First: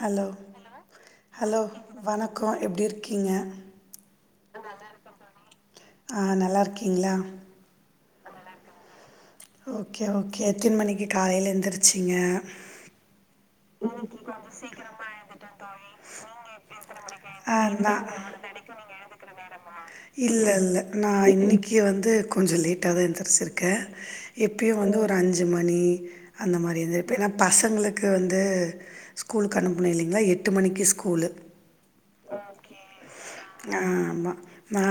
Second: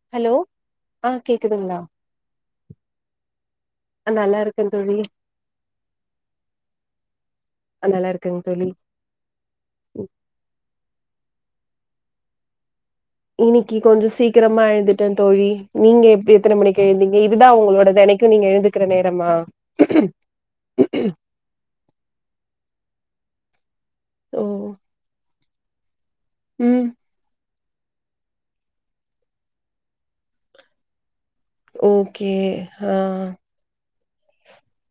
Hello ஆ hello கேக்குதுங்களா வணக்கோ எப்டி இருக்கீங்க ஆ நல்லா இருக்கேன் தோழி ஆ நல்லா இருக்கீங்களா அது நல்லா இருக்கங்க தோழி ஓகே ஓகே எத்தன் மணிக்கு காலில எந்துருச்சிங்க இன்னைக்கு கொஞ்சம் சீக்கிரமா எந்துட்டே தோழி நீங்க எப்டி எத்தன மணிக்கு எழுந்திங்க ஆ நா நீங்க எழுந்திக்கிற நேரமா இல்ல இல்ல நா இன்னைக்கு க்கு வந்து கொஞ்சோ லேட்டா தா எந்தச்சிருக்கே ஓ எப்பயும் வந்து ஒரு அஞ்சு மணி அந்த மாரி ம் எந்திரிப்பே ஏன்னா பசங்களுக்கு வந்து ந்து ஸ்கூலுக்கு அனுப்பனு இல்லைங்ளா எட்டு மணிக்கு ஸ்கூலு ஓகே ஆ ஆமா நா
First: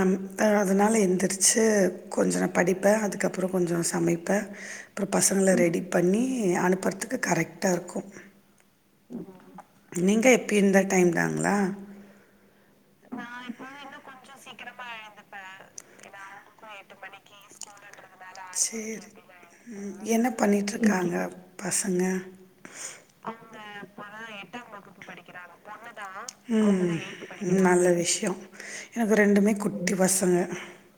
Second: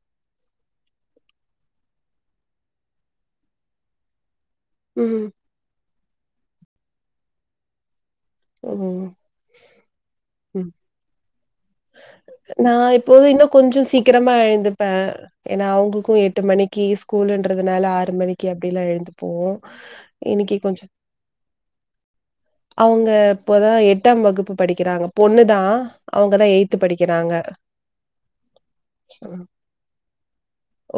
அதனால எந்திரிச்சு கொஞ்ச படிப்பே அதுக்கப்றோ கொஞ்சோ சமைப்பே அப்பற ம் பசங்கள ரெடி பண்ணி அனுப்புறதுக்கு கரெக்டா இருக்கும் ம் நீங்க எப்பயு ம் இந்த டைம் தாங்களா நா எப்போதும் இன்னும் கொஞ்சோ சீக்கிரமா எழுந்துப்பே ஏன்னா அவங்களுக்கும் எட் அப்டிலாம் சேரி எழுந்துப்போம் ம் என்ன இன்னைக்கு பண்ணிட்டு இருக்காங்க பசங்க அவுங்க இப்பதா எட்டாம் வகுப்பு படிக்கிறாங்க பொண்ணு தா அவுங்கதா அவங்க எய்த்து அவங்கதான் படிக்கிறா ம் நல்ல விஷ்யோ எனக்கு ம். ரெண்டுமே குட்டி பசங்க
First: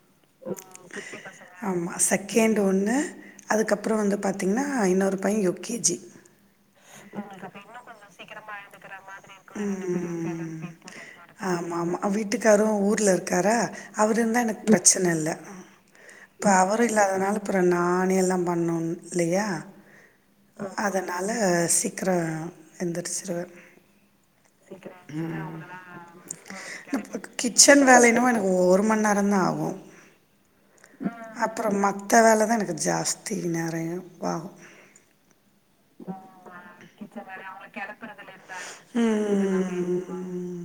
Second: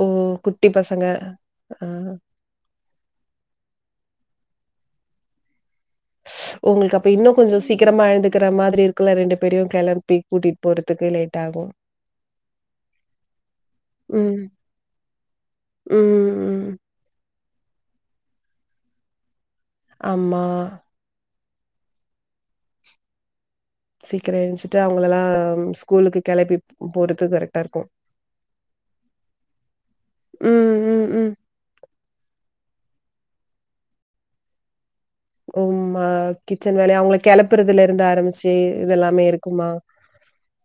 ஓ குட்டி பசங்க ஆ கேண்டு ஒன்னு அதுக்கப்றோ வந்து பாத்தீங்னா இன்னொரு பையே யு கே ஜி உங்களுக்கு இன்னும் உங்ளுக்கு அப்ப கொஞ்சம் இன்னு கொஞ்சோ எழுந்துக்கிற சீக்கிரமா மாதிரி எழுந்துக்கிற இருக்கும்ல மாதிரி இருக்கூ பேரையும் கெளப்பி ம் கூட்டிட்டு ம் போறதுக்கு லேட் ஆகும். ஆமா ஆமா வீட்டுக்காரு ஊர்ல இருக்காரா அவுர் ம். இருந்தா எனக் பிரச்சன இல்ல ம், இப்ப ம். அவரு இல்லாதனால அப்றோ நானே எல்லா பண்ணோனு இல்லியா ஆமா அதனால சீக்கரோ எந்திரச்சிருவே சீக்கிரம் எழுந்துச்சுட்டு அவங்களலாம் ம் ஸ்கூலுக்கு கெளப்பி நம்மளுக்கு போறதுக்கு கரெக்ட்டா கிச்சன் இருக்கும். வேல என்னவே எனக் ஓ ஒரு மண் நேரந்தா ஆகோ ம், ம், ம். அப் ப்றோ மத்த வேல தா எனக்கு ஜாஸ்தி நெறைய வாகும் ம் ஆ கிச்சன் வேலயு அவுங்ள கெளப்புறதுலருந்து ஆரம்பிச்சு இதெல்லாமே இருக்குமா ம்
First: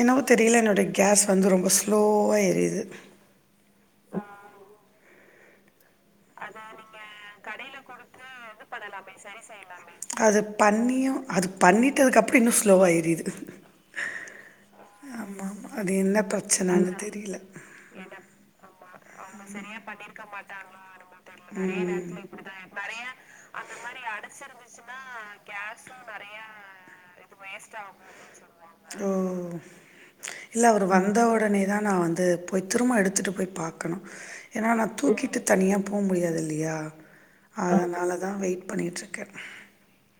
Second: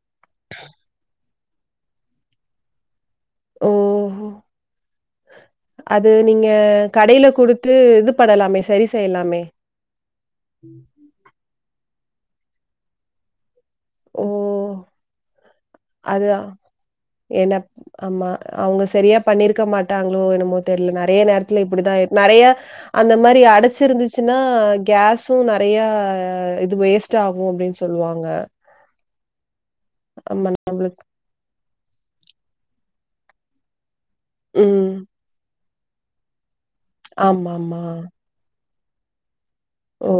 என்னவோ தெரியல என்னோட கேஸ் வந்து ரொம்ப ஸ்லோவா எரியுது ஓ அது நீங்க கடைல குடுத்து இது பண்ணலாமே சரி செய்லாமே அது பண்ணியு அது பண்ணிட்டதுக்கப்றோ இன்னு ஸ்லோவா எரிது ஓ ஆமா ஆமா அது என்ன அதான். பிரச்சனனு தெரில ஏன்னா ஆமா அவுங்க ஸ் செரியா பண்ணிருக்க மாட்டாங்ளோ என்னமோ தெரில நெறைய நேரத்தில இப்டிதா நறைய அந்த மாரி அடச் ச்சு இருந்துச்சுனா கேஸு நறைய இது வேஸ்ட் ஆகும் அப்டின் சொல்லுவாங்க ஓ ஆமா இல்ல அவரு நம்மளுக்கு வந்த ஒடனே தா நா வந்து போய் திரும்ப எடுத்துட்டு போய் பாக் ஏனா நா ம். தூக்கிட்டு தனியா போ முடியாது இல்லியா ஆமாமா. அதனால தா வெயிட் பண்ணிட்ருக்கே ஓ!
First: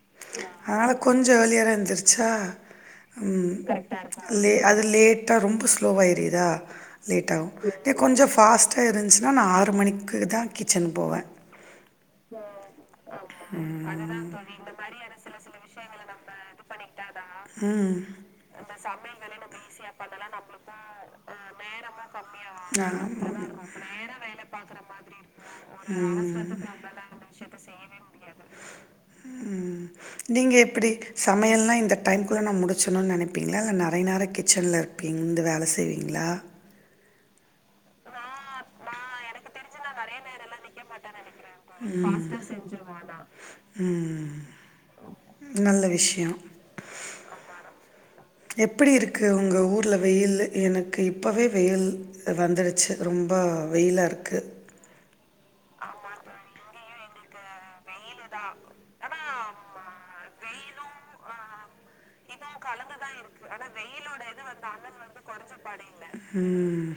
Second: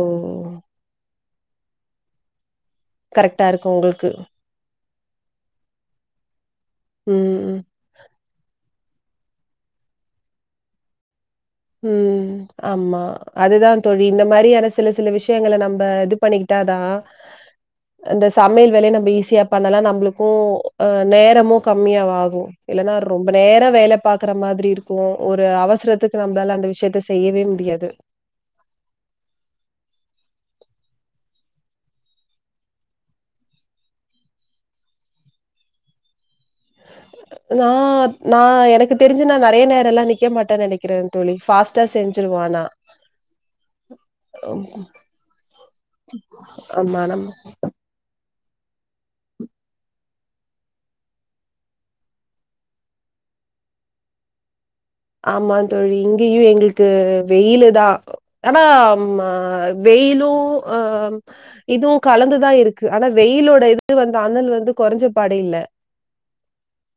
அதனால கொஞ்ச இயர்லியரா எந்ரிச்சா கரெக்ட்டா ம் இருக்கும் கரெக்டா உங்களுக்கு. இருக்கோ லே அது லேட்டா ரொம்ப ஸ்லோவா எரியிதா லேட் ஆவும் ம். இதே கொஞ்ச ஃபாஸ்ட்டா எருஞ்ச்சுனா நா ஆறு மணிக்கு தா கிச்சன் போவே ம் ஆமா அதுதா தோழி இந்த மாரியான சில சில விஷயங்கள நம்ம இது பண்ணிக்கிட்டாதா ம் நம்ப சமையல் வேலயு நம்ப பண்ணலாம். ஈஸியா பன்னலா நம்மளுக்கும் நம்ளுக்கும் அ ம் நேரமு கம்மியா ஆமா ம்ப நேரா வேல பாக்கற மாதிரி இருக்கோ ஒரு அவசரத்துக்கு நம்மளால அந்த விஷயத்த செய்யவே முடியாது ம் நீங்க எப்டி சமையல்லா இந்த டைம்குள்ள நா முடிச்சிண்ணுன் நெனப்பீங்ளா இல்ல நறைய நேர கிச்சன்ல இரு பிங் இந்து வேல செய்வீங்ளா நா நா எனக்கு தெரிஞ்சு நா நறைய நேரல்லா நிக்க மாட்டேனு நெனைக்கிறே தோழி ஃபாஸ் ம் ஃபாஸ்டா செஞ்சிருவே நா ம் நல்ல விஷ்யோ ஆமா நம்ம எப்டி இருக்கு உங்க ஊர்ல வெயில்லு எனக்கு இப்பவே வெயில் வந்துடுச் ச்சு ரொம்போ வெயிலா இருக்கு ஆமா தோழி இங்கேயு எங்ளுக்கு வெயிலு தா ஆனா ம வெயிலும் ஆ இதுவு கலந்துதா இருக்கு ஆனா வெயிலோட இது வந்து அணல் வந்து கொறஞ்ச பாடே இல்ல ம்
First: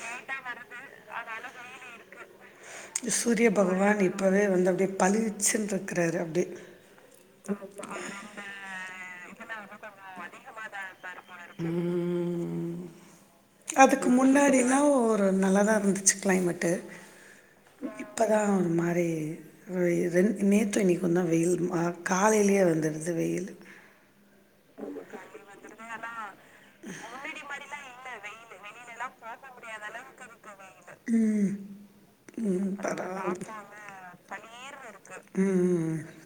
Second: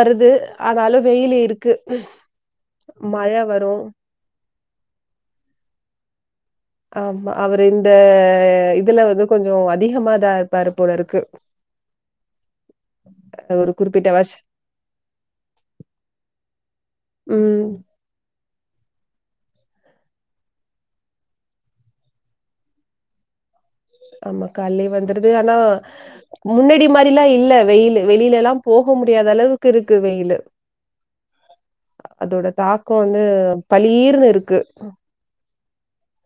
லேட்டா வருது ஆனாலும் வெயிலு இருக்கு இது மழ சூரிய வரும். பகவான் இப் பவே வந்து அப்டியே பலிச்சு இருக்குறாரு அப்டியே ஆமா அவர் இந்த இதுல வந்து கொஞ்சோ அதிகமாதா இருப்பாரு போல இருக்கு ம் ஒரு அதுக்கு குறிப்பிட்ட வருஷ முன்னாடிலா ஒரு நல்லாதா இருந்துச்சு கிளைமேட்டு ம் இப்பதா ஒருமாரி வெ நேத்து இன்னிக்குந்தா வெயில் மா காலையிலயே வந்துடுது வெயிலு ஆமா காலைலயே வந்துடுது ஆனா முன்னாடி மாரில்லா இல்ல வெயிலு வெளியிலல்லா போக முடியாத அளவுக் க்கு இருக்கு வெயிலு ம் அதோட ம் தாக்கோ வந்து பரவாயில்ல பலீர்ன்னு இருக்கு ம் ம் ம்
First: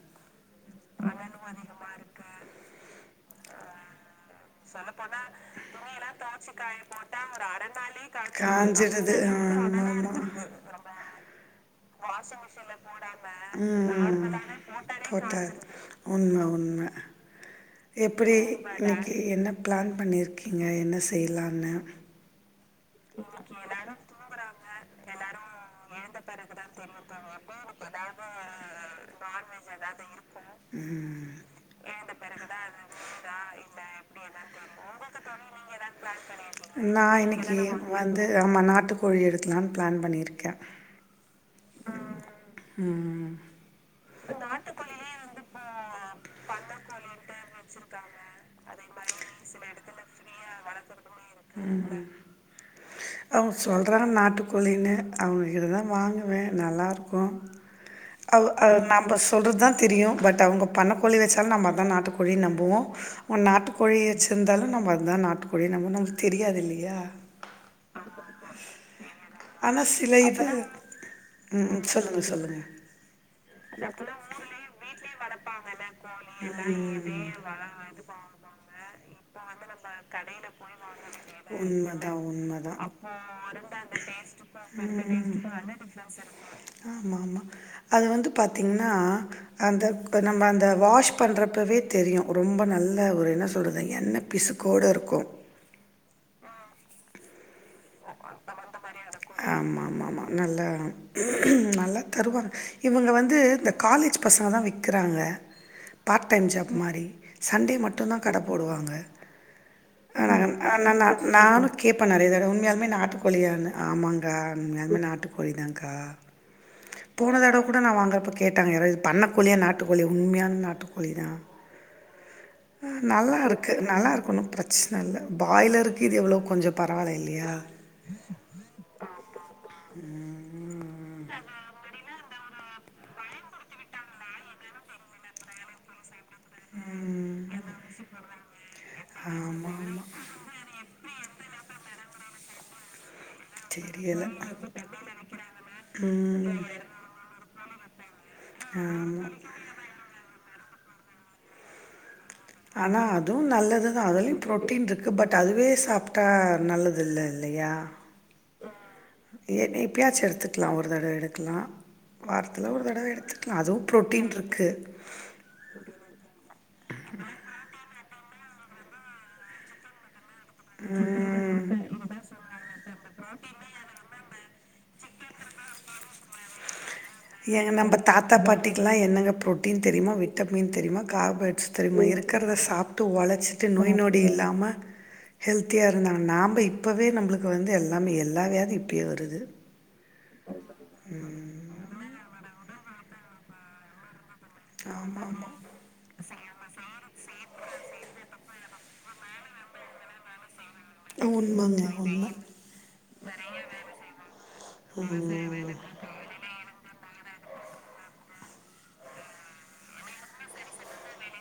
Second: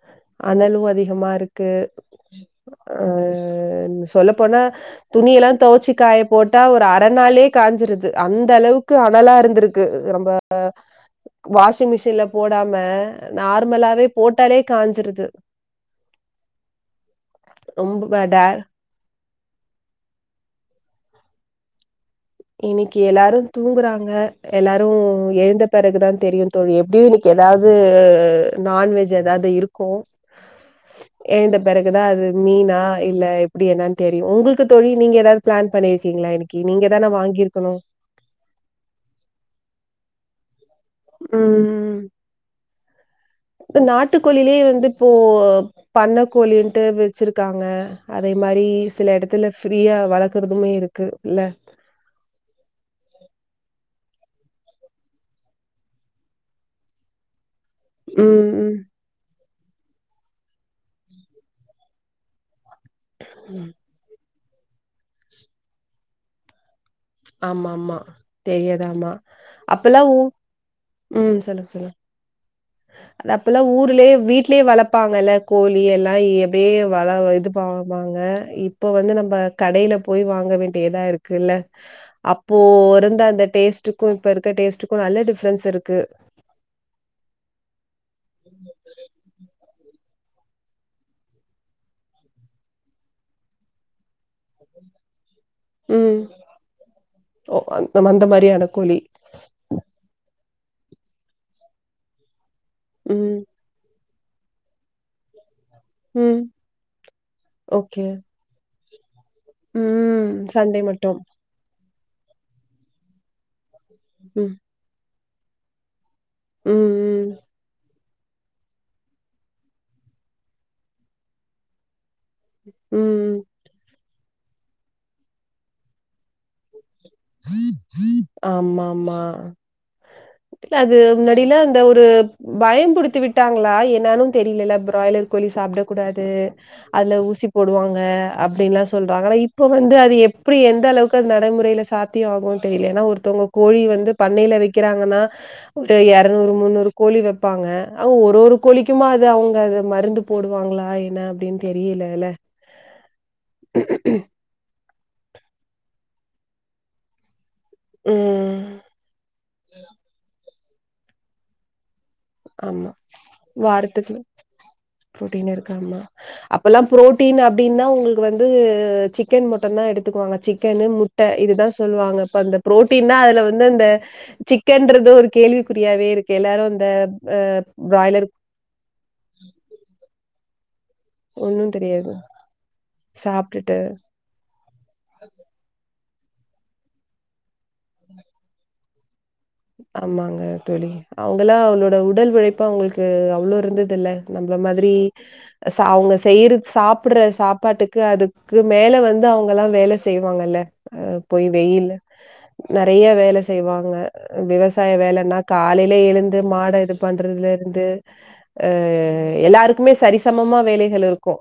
அனலும் அதிகமாயிருக்கு அ சொல்ல போனா துணியெல்லா துவச்சி காய போட்டா ஒரு அறநாளே காஞ்சிருது அந்த அளவுக்கு காஞ்சிடுது அனலா ஆமாம் இருந்திருக் கு ஆமாம் ரொம்பா வாஷிங் மிஷின்ல போடாம நார்மலாவே போட்டாலே காஞ்சிரு போட்டா உண்ம உண்ம ரொம்ப எப்டி இன்னிக் என்ன ப்ளான் பண்ணியிருக்கீங்க என்ன செய்லான்னு இன்னிக்கு எல்லாரு தூங்குறாங்க எல்லாரு எழுந்த பிறகுதா தெரியு தோழி எப்டியு இன்னிக் எதாது நான்வெஜ் ஏதாது இருக்கு ம் எழுந்த பிறகுதா அது மீனா இல்ல எப்டி என்னனு தெரியு உங்களுக்கு தோழி நீங்க எதாது பிளான் பண்ணியிருக்கீங்ளா இன்னிக்கி நீங்க நா தானே இன்னிக்கி வாங்கியிருக்கணும். வந்து ஆமா நாட்டு கோழி எடுக்கலான்னு பிளான் பண்ணியிருக்கே ம் ம் இந்த நாட்டுக்கோழிலயே வந்து இப்போ பண்ணக்கோழின்டு வெச்சிருக்காங்க அதேமாரி சில எடத்துல ஃப்ரீயா வளக்கறதுமே இருக்கு இல்ல அவுங்க சொல்றா நாட்டுக்கோழின்னு அவுங்ககிட்ட தா வாங்குவே நல்லாயிருக்கும் அவ் ம், அ ம். நா பஸ் சொல்றதா தெரியு பட் அவுங்க பண்ணக்கோழி வெச்சாலு நம்ம அதா நாட்டுக்கோழினு நம்புவோ அவ நாட்டுக்கோழி வெச் ருந்தாலும் நம்ம அதுதா நாட்டுக்கோழி நம்பனோ அது தெரியாது இல்லயா ஆமாமா. தெரியாது ஆமா. ஆனா அப்பல்லாம் உ சில இது ம் சொல்லுங்க சொல்லுங்க அது அப்பல்லா ஊர்லேயே வீட்லேயே வளப்பாங்கல்ல கோழி எல்லா எப்டே வள இது ப பாங்க இப்ப வந்து நம்ம கடையில போய் வாங்க வேண்டியதா இருக்கு இல்ல உண்மதா உண்மதா டேஸ்ட்டுக்கு இப்ப இருக்க டேஸ்ட்டுக்கு நல்ல ம் டிஃப்ரென்ஸ் இருக்கு ஆமாம்மா அது வந்து பாத்தீங்னா அந்த நம்ம அந்த வாஷ் பண்றப்பவே தெரியு ரொம்ப நல்ல ஒரு என்ன சொல்றது எண்ண பிசுக்கோட இருக்கும் ம் அந் அந்தமாரியான கோழி ஆம்மாம்மா ஆமா நல்லா நல்லா தருவாங்க இவுங்க வந்து ம் இந்த காலேஜ் பசங்கதா விக்றாங்க பார்ட் ம் டைம் ஜாப்மாரி சண்டே ஓகே மட்டுதா கட போடுவாங்க ம் ஆ சண்டே ஆ நா மட்டு நானு கேப்பே நறைய தடவ உண்மயாலுமே நாட்டுக்கோழியானு ஆமாக்கா ம் உண்மையாலுமே நாட்டுக்கோழிதான்கா ம் ம் போனதடவ கூட நா வாங்குறப்ப கேட்டாங்க யாரோ இது பண்ணக்கோழியா நாட்டுக்கோழி உண்மையான நாட்டுக்கோழி தா ஹ ம் நல்லாயிருக் கு நல்லாயிருக்கு ஒன்னு பிரச்சன இல்ல பாய்லருக்கு இது எவ்ளோ கொஞ்சோ பரவாயில்ல இல்லயா ஆம்மாம்மா அது ம் முன்னாடிலா இந்த ஒரு பயம்புடுத்தி விட்டாங்களா என்னானு தெரியலல ப்ராய்லர் கோழி சாப்பிடக்கூடாது அதுல ஊசி போடுவோங்க அப்பிடின்ல்லா சொல்றாங்க ஆனா இப்போ ஆமாம் வந்து ஆமாம் அது எப் ப்டி எந்த அளவுக்கு அது நடைமுறையில சாத்தியகுனு தெரியல ஏன்னா ஒருத்தங்க கோழி வந்து தெரியல பண்ணையில விக்கிறாங்கன்னா ஒரு எரநூறு ம் முன்னூறு கோழி வெப்பாங்க அவுங்க ஒரு ஒரு கோழிக்குமா அது ஆமாம் அவங்க மருந்து போடுவாங்களா என்ன அப்பிடின்னு தெரியிலல்ல ஆனா அதுவு நல்லது தா அதுலயும் புரோட்டீன் இருக்கு பட் அதுவே சாப்ட்டா நல்லதுல்ல இல்லயா ம் ஏன்னா எப்பயாச்சு எடுத்துகலா ஒரு தடவ எடுக்கலா வாரத்துல ஒரு ஆமா தடவ எடுத்துக்கலா அதுவு ப்ரோட்டீன் இருக்கு ப்ரோட்டீன் இருக்கு ஆமா அப்பல்லா ப்ரோட்டீன் அப்டின்னா உங்களுக்கு வந்து சிக்கன் மட்டுந்தா எடுத்துக்குவாங்க சிக் கேன்னு முட்ட இதுதா சொல்லுவாங்க இப்ப அந்த புரோட்டீன் தா அதுல வந்து அந்த சிக்கன்றது ஒரு கேள்விக்குறியாவே இருக்கு எல்லாரு இந்த ஏங்க நம்ப தாத்தா பாட்டிக்குலா என்னங்க ப்ரோட்டீன் தெரியுமா விட் விட்டமின் தெரியுமா கார்போஸ் ஒண்ணும் தெரியுமா தெரியாது. இருக்கிறத சாப்ட்டு ஒழச்சிட்டு சாப்ட்டுட்டு நோய் நொடி இல்லாமா ஹெல்த்தியா இருந்தாங்க நாம்ப இப்போவே நம்பளுக்கு வந்து எல்லாமே எல்லா வியாதி இப்போயே வருது ஆமாங்க தோழி அவுங்களா அவளோட உடல் உழைப்பு அவங்களுக்கு அவ்ளோ இருந்ததுல்ல நம்ள மாதிரி ஆமாம் ஆமாம் ஸ் த அவுங்க செய்யறது சாப்படுற சாப்பாட்டுக்கு அதுக்கு மேல வந்து அவுங்கெல்லா வேல செய்வாங்கேல்ல அஆ போயி உண்மைங்க வெயில உண்மை நறைய வேல செய்வாங்க விவசாய வேலன்னா காலையில எழுந்து மாட இது பண்றதுல இருந்து ஆ எல்லாருக்குமே சரிசமமா வேலைகள் இருக்கும்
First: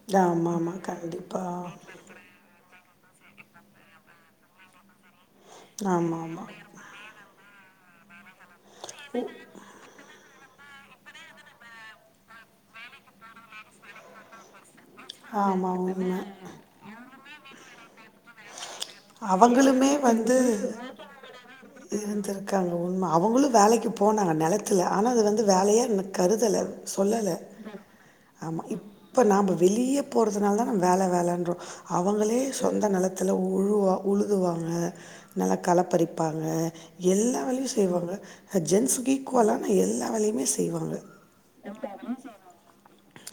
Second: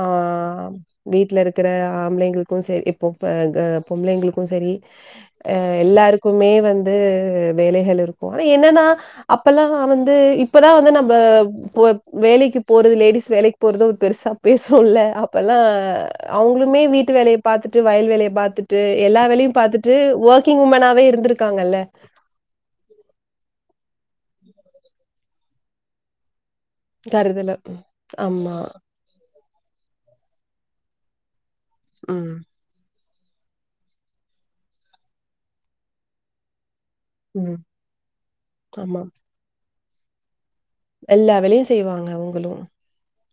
ஆ ஆமாம் ஆமாம் வீட்டுல கண்டிப்பாக இருக்கிற ஆம்பளைங்களுக்கோ செரி பொ ஆ க பொம்பளைங்களுக்கு செரிஆ ஆமாம் எல்லாருக்குமே ஆமாம் வந் ந்து வேலைகள் இருக்கும் ஆனா என்னன்னா அப்பல்லா வந்து இ இப்பதா வந்து நம்ம போ வேலைக்கு போறது லேடிஸ் வேலைக் போறது ஒரு பெருசா பேசுவல்லே அப்பல்லா ஆமாம் உண்மை அவுங்குளுமே வீட்டு வேலைய பாத்துட்டு வயல் வேலைய பாத்துட்டு எல்லா வேலையு அவங்களுமே பாத்துட்டு ஒர்க்கிங் உமனாவே இருந்திருக்காங்கல்ல இருந்துருக்காங்க உண்ம அவுங்களு வேலைக்கு போனாங்க நெலத்தில ஆனா அது வந்து வேலையேனு கருதல சொல்லல கருதல. ம். ஆமா இப் இப்போ நாம்ப வெளியே போறதுனால தான வேல வேலன்றோ ம். அவுங்களே சொந்த நெலத்தில உழுவா உழுதுவாங்க நல்லா களப்பறிப்பாங்க எல்லா ம். வேலையு செய்வாங்க ஆமா. ஜென்சுக்கு ஈக்குவலான எல்லா வேலையுமே செய் ய்வாங்க எல்லா வேலையும் நம்ம செய்வாங்க அம்மா அவங்களும்.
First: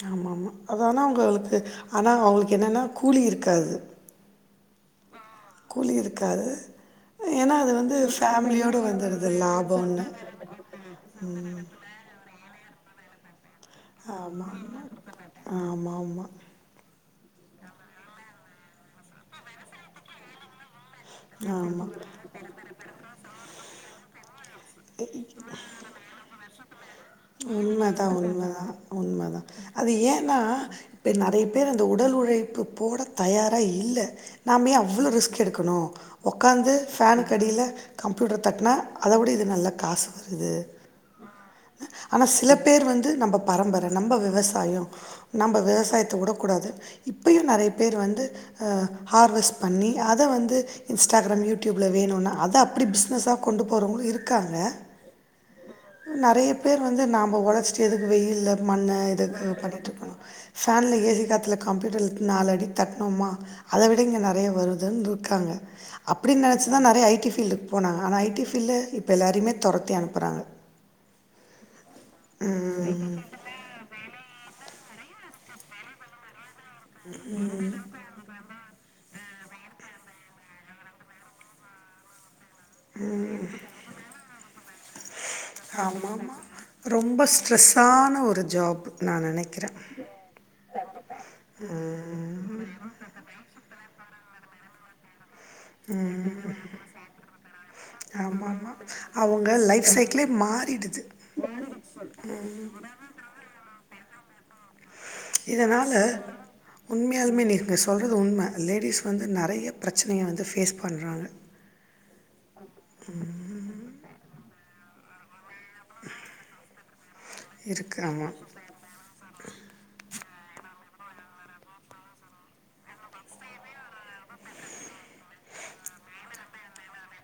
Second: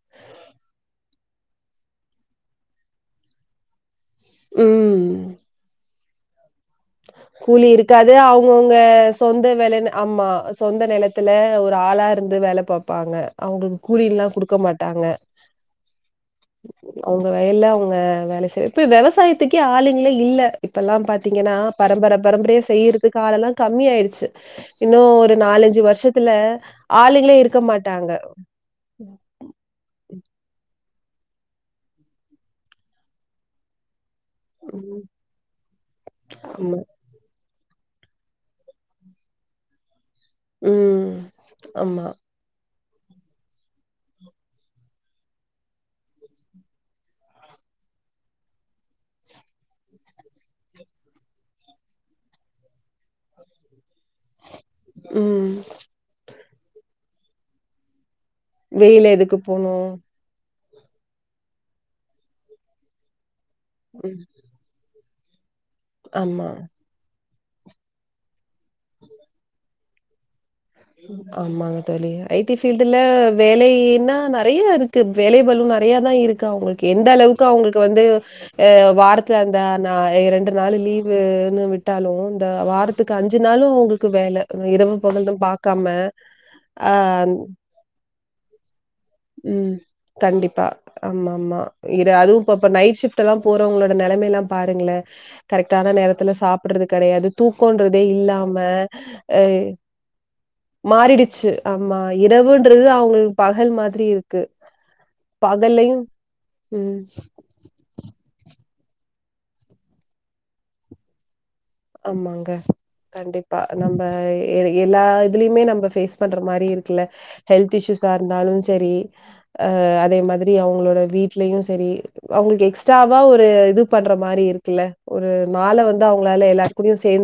ஆமா ஆமா அதானா அவுங்களுக்கு ஆனா அவங்களுக்கு என்னென்னா கூலி இருக்காது ம் கூலி இருக்காது ஏன்னா கூலி அது வந்து இருக்காது அவுங்க அவுங்க ஃபேமிலியோட வந்துடுது சொந்த வேலன்னு லாபம்னு ஆமா சொந்த நெலத்து த்துல ஒரு ஆளா இருந்து வேல பாப்பாங்க அவுங்க கூலில்லா ஆமா குடுக்க மாட்டாங்க ஆமா ஆமா அவுங்க வயல்ல அவுங்க வேல செய் இப்ப விவசாயத்துக்கே ஆளுங்களோ இல்ல இப்பளா பாத்தீங்கன்னா ஆமா பரம்பர பரம்பரயா செய்யறதுக்கு ஆளல்லா கம்மியா ஆயிடுச்சு இன்னு ஒரு நாலஞ்சு வருஷத்துல ஆளுங்களே இருக்க உண்மதா மாட்டாங்க உண்மதா உண்மதா அது ஏன்னா இப்ப நறைய பேர் அந்த உடல் உழைப்பு போட தயாரா இல்ல நாம்ப ஏ ம் அவ்ளோ ரிஸ்க் எடுக்கணோ ஒக்காந்து ஆமா ஃபேனுக்கடியில கம்ப்யூட்டர் தட்டினா அத உட இது நல்ல காசு வருது ம் ஆமா ஆனா சில பேர் வந்து நம்ம பரம்பர நம்ம விவசாயோ நம்ப விவசாயத்த உட கூடாது இப்பயு நறைய பேர் வந்து ஆ ஹார்வஸ் பண்ணி அத வந்து இன்ஸ்டாகிராம் யூடியூபில வேணுனா அத அப்பிடி பிஸ்னஸா கொண்டு போறவங்களு இருக்காங்க ம் நறைய பேர் வந்து நாம உழைச்சிட்டு எதுக்கு வெயில்ல மண்ண வெயில எதுக்கு இதுக்கு போனு பண்ணிட்டு இருக்கணு ஃபேன்ல ஏசி காத்துல கம்ப்யூட்டர்ல நாலு அடி தட்னோமா அத விட இங்க ம் நறையா வருதுன்னு இருக்காங்க அப்டின்னு ஆமா நெனச்சி தா நறைய ஐ டி ஃபீல்டு போனாங்க ஆனா ஐ டி ஃபீல்ட்ல இப்ப எல்லாரயுமே தொரத்தி அனுப்புறாங்க ஆமாங்க தோழி ஐ டி ஃபீல்டுல ம். வேலைன்னா நறைய இருக்கு வேலை பலு நறைய தா இருக்கு அவுங்களுக்கு எந்த அளவுக்கு அவுங்களுக்கு வந்து அ வாரத் துல அந்த ரெண்டு நாள் லீவுன்னு விட்டாலு அந்த வாரத்துக்கு அஞ்சு நாளு அவுங்களுக்கு வேல இரவு பகல்னு பாக் ஆமாமா ரொம்ப ஸ்ட்ரெஸ்ஸான ஒரு ஜாப் நான் ம் நினைக்கிறேன் கண்டிப்பா ஆமா ஆமா இது அதுவு இப்ப நைட் ஸிப்ட் இப்பலா போறவுங்களோட நெலமை எல்லா பாருங்களே கரெக்டான நேரத்துல சாப்புறது கெடையாது தூக்கன்றதே ஆமாம் இல்லாம ஆமாம் ஆ அவங்க லைஃப் சைக்கிளே மாறிடுது மாறிடுச்சு ஆமா இரவுன்றது அவுங்களுக்கு பகல் மாதிரி இரு இதனால ம். உண்மையாலுமே நீ ங்க சொல்றது உண்ம லேடிஸ் வந்து நறைய பிரச்சனைய வந்து ஃபேஸ் பண்றாங்க ஆமாங்க கண்டிப்பா நம்ம எல்லா இதுலயுமே நம்ம ஃபேஸ் பண்ற மாரி இருக்குல்ல ஹெல்த் இருக்கு இஸ்யூஸா ஆமாம் இருந்தாலு செரி ஆ அதே மாதிரி அவுங்களோட வீட்லயு செரி அவுங்களுக்கு எக்ஸ்ட்ராவா ஒரு இது பண்ற மாரி இருக்குல்ல ஒரு நாள வந்து அவுங்களால எல்லா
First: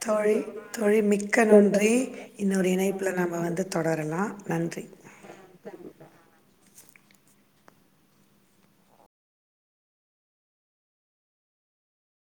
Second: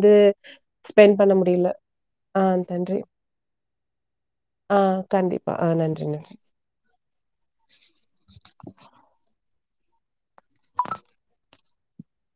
தோழி தோழி மிக்க முடியல நன்றி ஆ இன்னொரு நன்றி இணைப்புல நம்ம வந்து தொடரலா நன் ஆ கண்டிப்பா ஆ நன்றி நன்றி